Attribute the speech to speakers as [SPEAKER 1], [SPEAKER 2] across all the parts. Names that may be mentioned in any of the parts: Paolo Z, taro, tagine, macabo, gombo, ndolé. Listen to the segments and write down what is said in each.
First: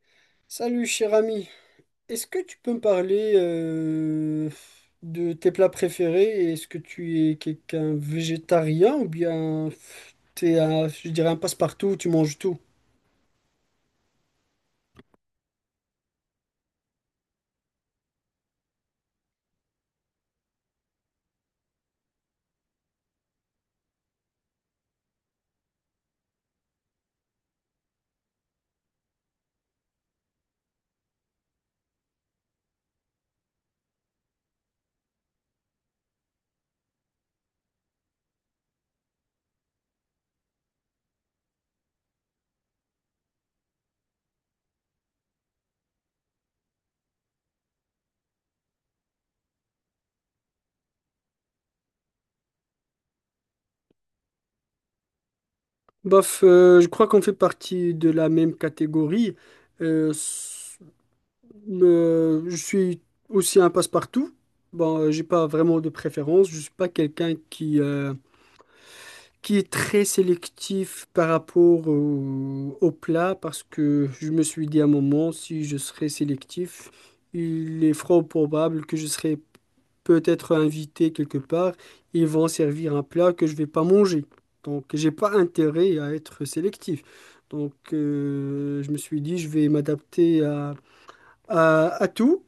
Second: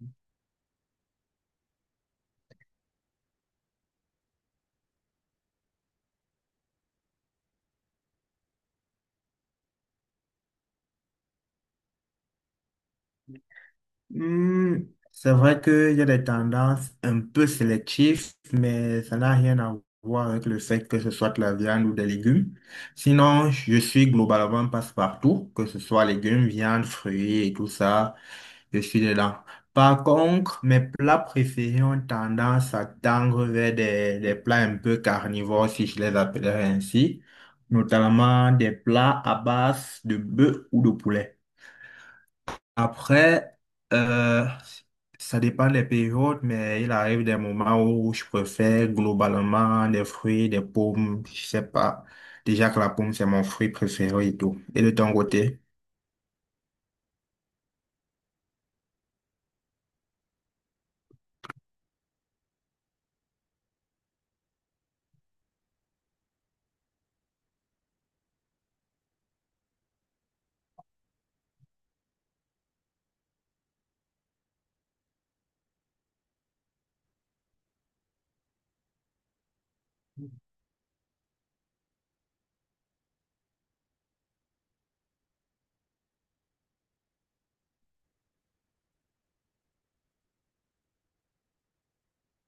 [SPEAKER 1] Mhm.
[SPEAKER 2] Salut cher ami, est-ce que tu peux me parler de tes plats préférés? Est-ce que tu es quelqu'un végétarien ou bien t'es un, je dirais un passe-partout, tu manges tout?
[SPEAKER 1] Hmm, c'est vrai qu'il y a des tendances un peu sélectives, mais ça n'a rien à voir avec le fait que ce soit de la viande ou des légumes. Sinon, je suis globalement passe-partout, que ce soit légumes, viande, fruits et tout ça, je suis dedans. Par contre, mes plats préférés ont tendance à tendre vers des plats un peu carnivores, si je les appellerais ainsi, notamment des plats à base de bœuf ou de poulet. Après, euh, ça dépend des périodes, mais il arrive des moments où je préfère globalement des fruits, des pommes, je sais pas. Déjà que la pomme, c'est mon fruit préféré et tout. Et de ton côté?
[SPEAKER 2] Bof, je crois qu'on fait partie de la même catégorie. Euh, s- je suis aussi un passe-partout. Bon, j'ai pas vraiment de préférence. Je suis pas quelqu'un qui est très sélectif par rapport au plat parce que je me suis dit à un moment, si je serais sélectif, il est fort probable que je serais peut-être invité quelque part. Ils vont servir un plat que je vais pas manger. Donc, j'ai pas intérêt à être sélectif. Donc, je me suis dit, je vais m'adapter à, à tout.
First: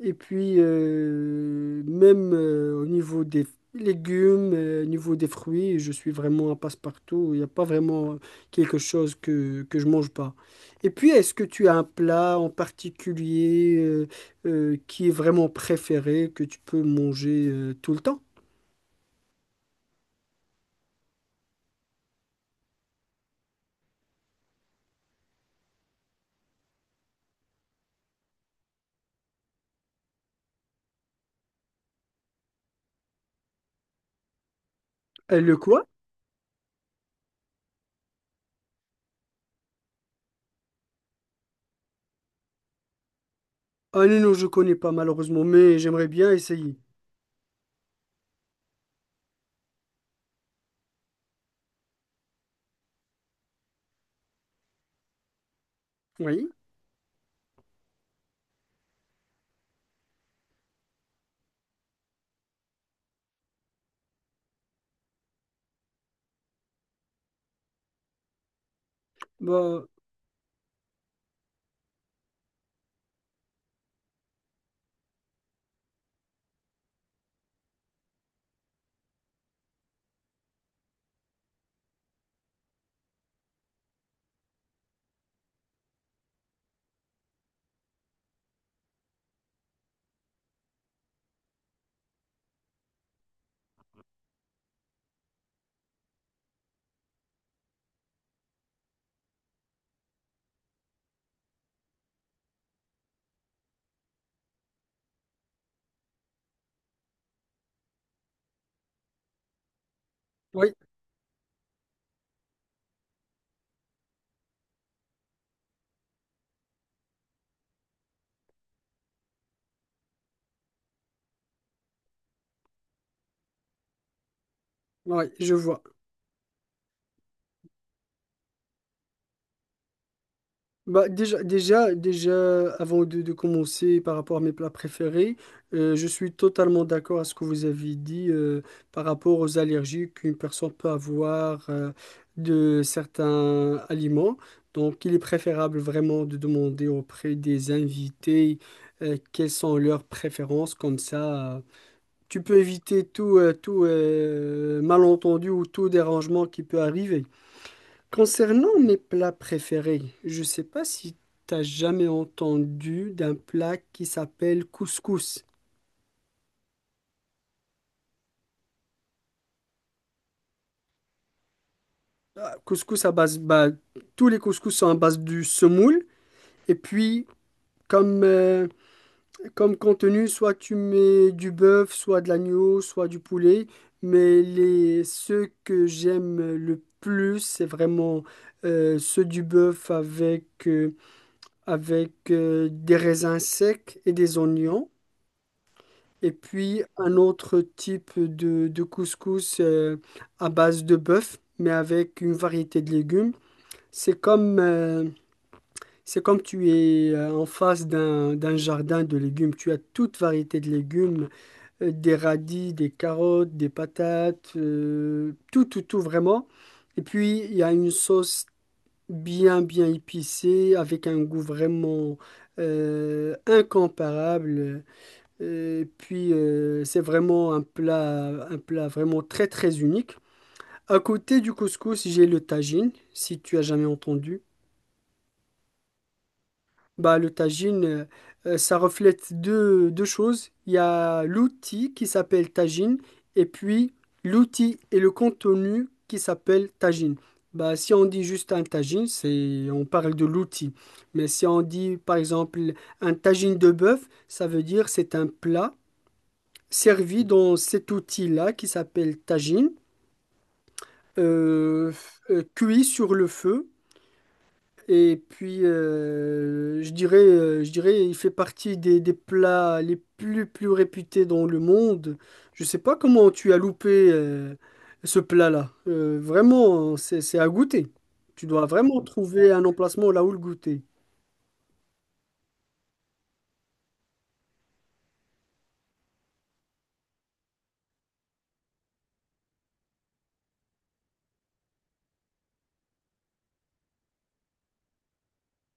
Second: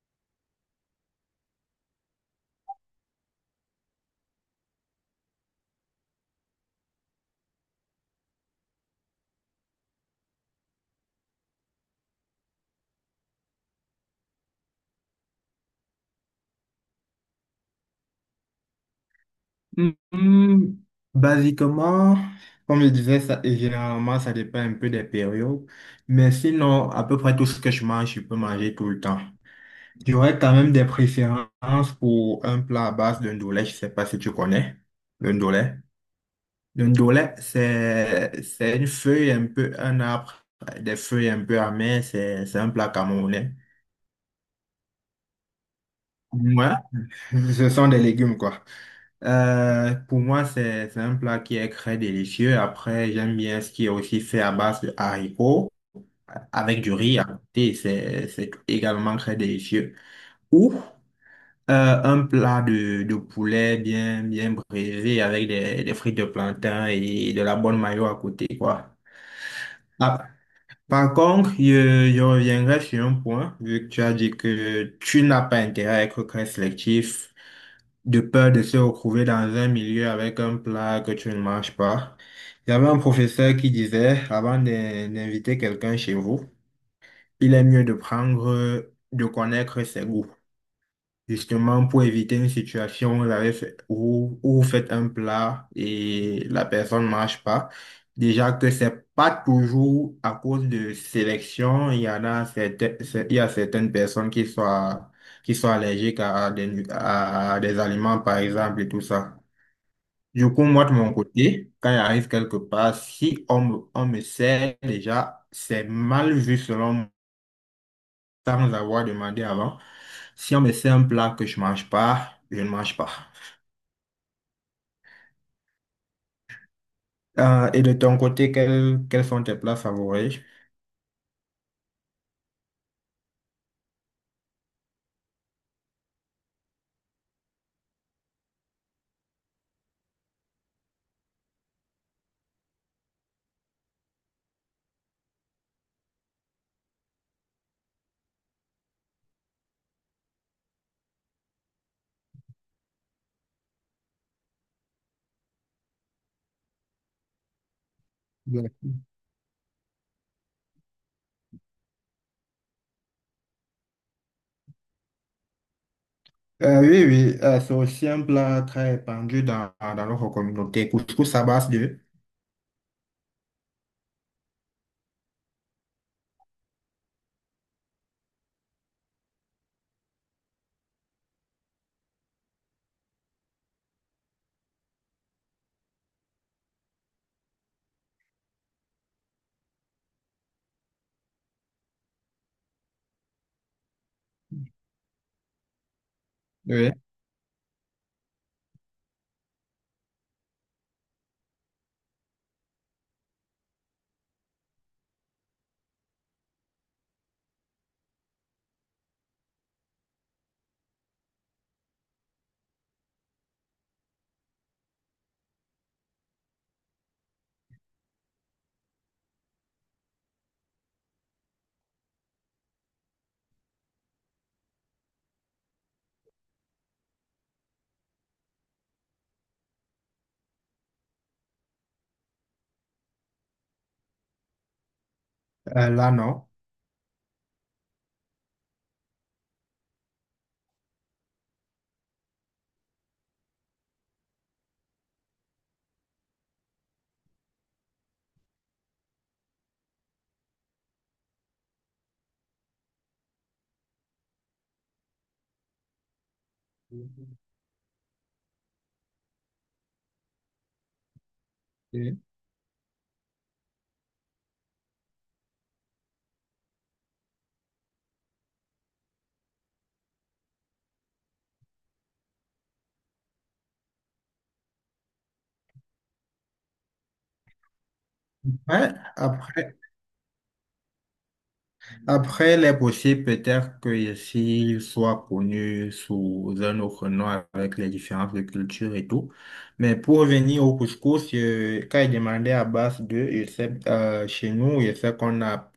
[SPEAKER 2] Et puis, même au niveau des légumes, au niveau des fruits, je suis vraiment un passe-partout. Il n'y a pas vraiment quelque chose que je mange pas. Et puis, est-ce que tu as un plat en particulier qui est vraiment préféré, que tu peux manger tout le temps?
[SPEAKER 1] Hmm, basiquement, comme je disais, ça, généralement, ça dépend un peu des périodes. Mais sinon, à peu près tout ce que je mange, je peux manger tout le temps. J'aurais quand même des préférences pour un plat à base de ndolé, je sais pas si tu connais le
[SPEAKER 2] Le
[SPEAKER 1] ndolé.
[SPEAKER 2] quoi?
[SPEAKER 1] Le ndolé, c'est une feuille un peu, un arbre, des feuilles un peu amères, c'est un plat camerounais.
[SPEAKER 2] Ah non, non, je connais pas malheureusement, mais j'aimerais bien essayer.
[SPEAKER 1] Moi, ce sont des légumes, quoi. Pour moi, c'est un plat qui est très délicieux. Après, j'aime bien ce qui est aussi fait à base de haricots,
[SPEAKER 2] Oui,
[SPEAKER 1] avec du riz à côté, c'est également très délicieux. Ou Un plat de poulet bien, bien braisé avec des frites de plantain et de la bonne mayo à côté, quoi.
[SPEAKER 2] bah,
[SPEAKER 1] Par contre, je reviendrai sur un point, vu que tu as dit que tu n'as pas intérêt à être très sélectif, de peur de se retrouver dans un milieu avec un plat que tu ne manges pas. Il y avait un professeur qui disait, avant d'inviter quelqu'un chez vous, il est mieux de prendre, de connaître ses goûts. Justement, pour éviter une situation où où vous faites un plat et la personne ne marche pas. Déjà que c'est pas toujours à cause de sélection. Il y a certaines personnes qui sont allergiques à à des aliments, par exemple, et tout ça. Du coup,
[SPEAKER 2] oui,
[SPEAKER 1] moi, de mon côté, quand il arrive quelque part, si on me sert déjà, c'est mal vu selon sans avoir demandé avant. Si on me fait un plat que je mange pas, je ne mange pas.
[SPEAKER 2] oui, je vois.
[SPEAKER 1] Et de ton côté, quels sont tes plats favoris?
[SPEAKER 2] Bah, déjà, avant de commencer par rapport à mes plats préférés, je suis totalement d'accord à ce que vous avez dit par rapport aux allergies qu'une personne peut avoir de certains aliments. Donc, il est préférable vraiment de demander auprès des invités quelles sont leurs préférences. Comme ça, tu peux éviter tout, tout malentendu ou tout dérangement qui peut arriver.
[SPEAKER 1] Ouais.
[SPEAKER 2] Concernant mes plats préférés, je ne sais pas si tu as jamais entendu d'un plat qui s'appelle couscous.
[SPEAKER 1] Oui, oui, c'est aussi un plat très répandu dans notre communauté. Couscous à base de…
[SPEAKER 2] Ah, Couscous à base, bah, tous les couscous sont à base du semoule. Et puis, comme, euh, comme contenu, soit tu mets du bœuf, soit de l'agneau, soit du poulet. Mais les, ceux que j'aime le plus, c'est vraiment ceux du bœuf avec des raisins secs et des oignons. Et puis
[SPEAKER 1] Oui.
[SPEAKER 2] un autre type de couscous à base de bœuf, mais avec une variété de légumes. C'est c'est comme tu es en face d'un, d'un jardin de légumes. Tu as toute variété de légumes, des radis, des carottes, des patates, tout, tout, tout vraiment. Et puis il y a une sauce bien, bien épicée, avec un goût vraiment incomparable. Et puis, c'est vraiment un plat vraiment très, très unique. À côté du couscous, j'ai le tagine, si tu as jamais entendu.
[SPEAKER 1] Là, non.
[SPEAKER 2] Bah, le tagine, ça reflète deux, deux choses. Il y a l'outil qui s'appelle tagine et puis l'outil et le contenu qui s'appelle tagine. Bah, si on dit juste un tagine, c'est, on parle de l'outil. Mais si on dit, par exemple, un tagine de bœuf, ça veut dire c'est un plat servi
[SPEAKER 1] Ok.
[SPEAKER 2] dans cet outil-là qui s'appelle tagine, euh, cuit sur le feu. Et puis, je dirais, il fait partie des plats les plus, plus réputés dans le monde. Je sais pas comment tu as loupé ce plat-là. Vraiment, c'est à goûter. Tu dois
[SPEAKER 1] Ouais,
[SPEAKER 2] vraiment trouver un
[SPEAKER 1] après.
[SPEAKER 2] emplacement là où le goûter.
[SPEAKER 1] Après, il est possible peut-être que ici, il soit connu sous un autre nom avec les différences de culture et tout. Mais pour revenir au couscous, quand il demandait à base de, je sais, chez nous, je sais qu'on a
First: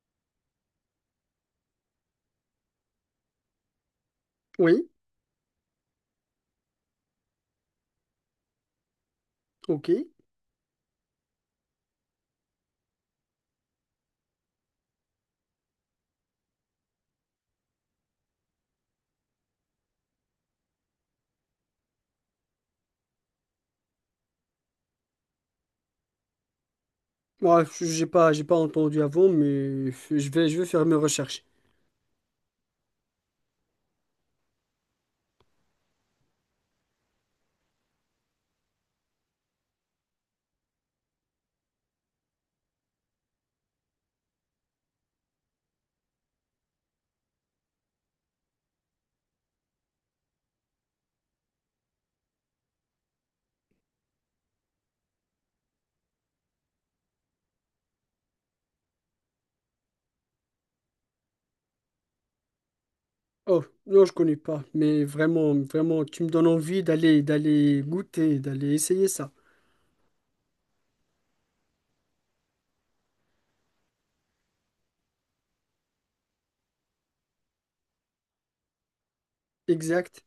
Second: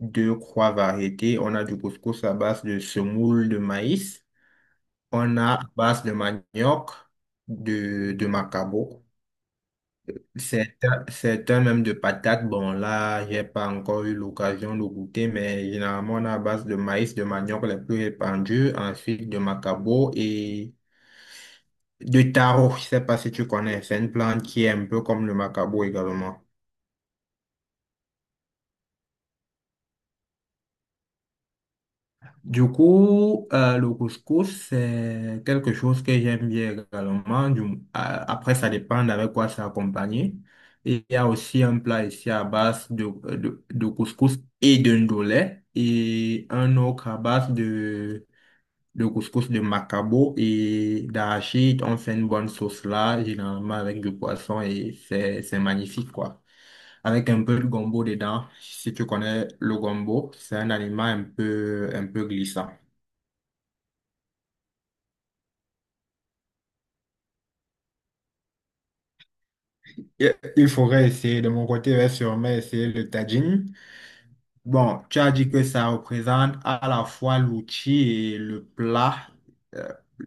[SPEAKER 1] deux, trois variétés. On a du couscous à base de semoule de maïs.
[SPEAKER 2] Oui,
[SPEAKER 1] On a à base de manioc, de macabo,
[SPEAKER 2] ok.
[SPEAKER 1] certains même de patates. Bon, là, j'ai pas encore eu l'occasion de goûter, mais généralement, on a à base de maïs, de manioc les plus répandus, ensuite de macabo et de taro. Je sais pas si tu connais, c'est une plante qui est un peu comme le macabo également.
[SPEAKER 2] Moi, j'ai pas entendu avant, mais je vais faire mes recherches.
[SPEAKER 1] Du coup, le couscous, c'est quelque chose que j'aime bien également. Après, ça dépend avec quoi c'est accompagné. Et il y a aussi un plat ici à base de couscous et de ndolé et un autre à base de le couscous de Macabo et d'arachide. On fait une bonne sauce là, généralement avec du poisson et c'est magnifique quoi. Avec un peu de gombo dedans. Si tu connais le gombo, c'est un aliment un peu glissant.
[SPEAKER 2] Oh, non, je connais pas, mais vraiment, vraiment, tu me donnes envie d'aller, d'aller goûter, d'aller essayer ça.
[SPEAKER 1] Il faudrait essayer. De mon côté, je vais sûrement essayer le tagine. Bon, tu as dit que ça représente à la fois l'outil et le plat. Euh,
[SPEAKER 2] Exact.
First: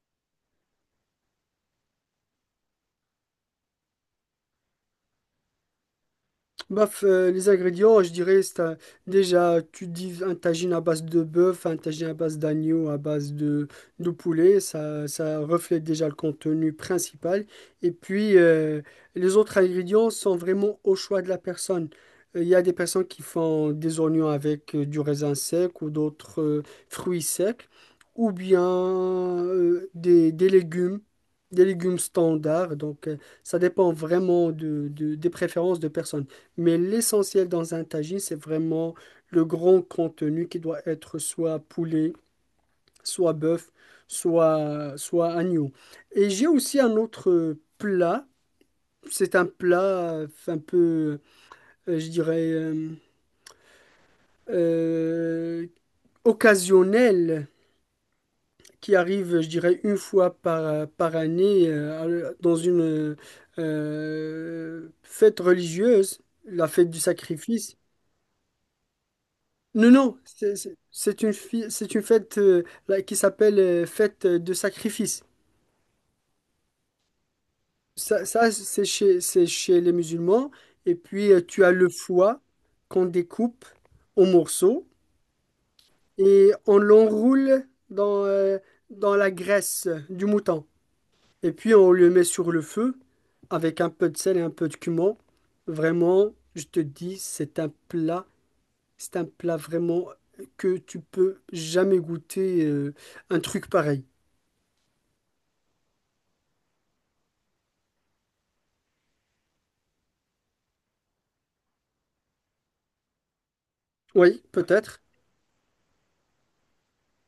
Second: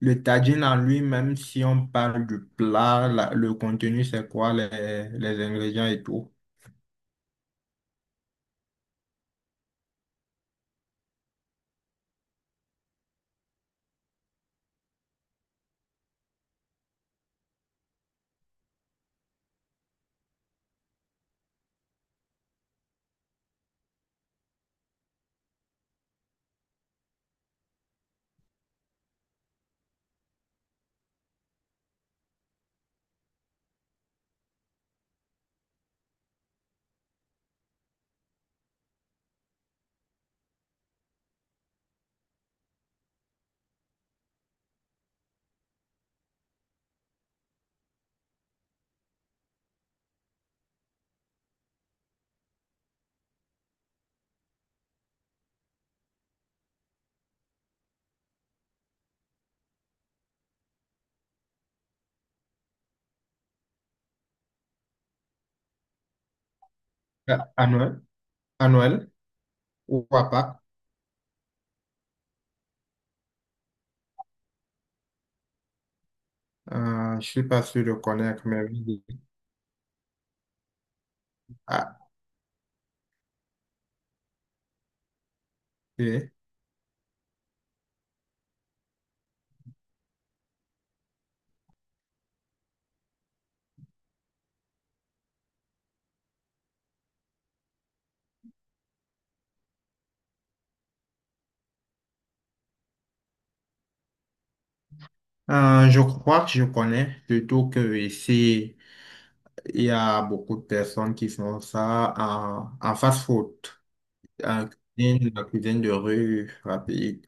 [SPEAKER 1] le tagine en lui-même, si on parle du plat, le contenu, c'est quoi, les ingrédients et tout.
[SPEAKER 2] Baf, les ingrédients, je dirais, déjà, tu dis un tagine à base de bœuf, un tagine à base d'agneau, à base de poulet, ça reflète déjà le contenu principal. Et puis, les autres ingrédients sont vraiment au choix de la personne. Il y a des personnes qui font des oignons avec du raisin sec ou d'autres fruits secs, ou bien euh, des, des légumes, des légumes standards. Donc, ça dépend vraiment de, des préférences de personnes. Mais l'essentiel dans un tagine, c'est vraiment le grand contenu qui doit être soit poulet, soit bœuf, soit agneau. Et j'ai aussi un autre plat. C'est un plat un peu, je dirais, euh, occasionnel qui arrive, je dirais, une fois par, par année dans une fête religieuse, la fête du
[SPEAKER 1] Euh, À
[SPEAKER 2] sacrifice.
[SPEAKER 1] Noël, à Noël
[SPEAKER 2] Non,
[SPEAKER 1] ou
[SPEAKER 2] non,
[SPEAKER 1] à Pâques,
[SPEAKER 2] c'est une, c'est une fête là, qui s'appelle fête de sacrifice.
[SPEAKER 1] je suis pas sûr de
[SPEAKER 2] Ça,
[SPEAKER 1] connaître,
[SPEAKER 2] ça,
[SPEAKER 1] mais
[SPEAKER 2] c'est
[SPEAKER 1] oui.
[SPEAKER 2] c'est chez les musulmans. Et puis, tu as le
[SPEAKER 1] Ah,
[SPEAKER 2] foie qu'on découpe en morceaux
[SPEAKER 1] oui.
[SPEAKER 2] et on l'enroule dans, dans la graisse du mouton. Et puis, on le met sur le feu avec un peu de sel et un peu de cumin. Vraiment, je te dis, c'est un plat vraiment que tu peux jamais goûter un truc pareil.
[SPEAKER 1] Je crois que je connais, surtout que ici. Il y a beaucoup de personnes qui font ça en, en fast-food,
[SPEAKER 2] Oui,
[SPEAKER 1] en
[SPEAKER 2] peut-être.
[SPEAKER 1] cuisine, la cuisine de rue rapide.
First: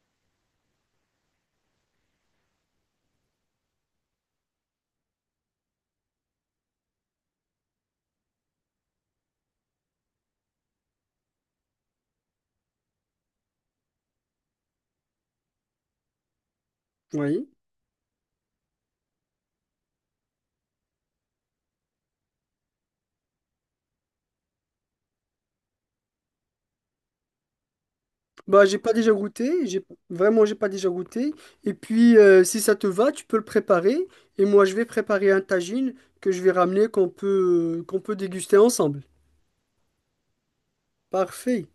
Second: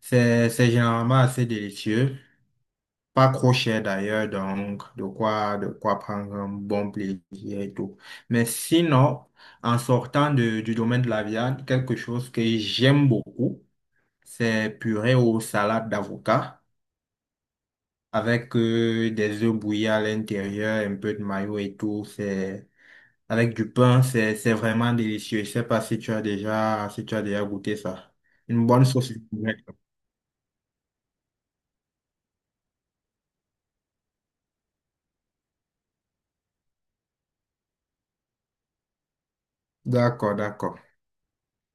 [SPEAKER 1] C'est généralement assez délicieux, pas trop cher d'ailleurs, donc de quoi prendre un bon plaisir et tout. Mais sinon, en sortant du domaine de la viande, quelque chose que j'aime beaucoup, c'est purée aux salades d'avocat
[SPEAKER 2] Oui.
[SPEAKER 1] avec des œufs bouillis à l'intérieur, un peu de mayo et tout. C'est avec du pain, c'est vraiment délicieux. Je sais pas si tu as déjà, si tu as déjà goûté ça.
[SPEAKER 2] Bah,
[SPEAKER 1] Une
[SPEAKER 2] j'ai
[SPEAKER 1] bonne
[SPEAKER 2] pas déjà
[SPEAKER 1] sauce.
[SPEAKER 2] goûté. J'ai vraiment, j'ai pas déjà goûté. Et puis, si ça te va, tu peux le préparer. Et moi, je vais préparer un tagine que je vais ramener qu'on peut déguster ensemble.
[SPEAKER 1] D'accord, d'accord.
[SPEAKER 2] Parfait.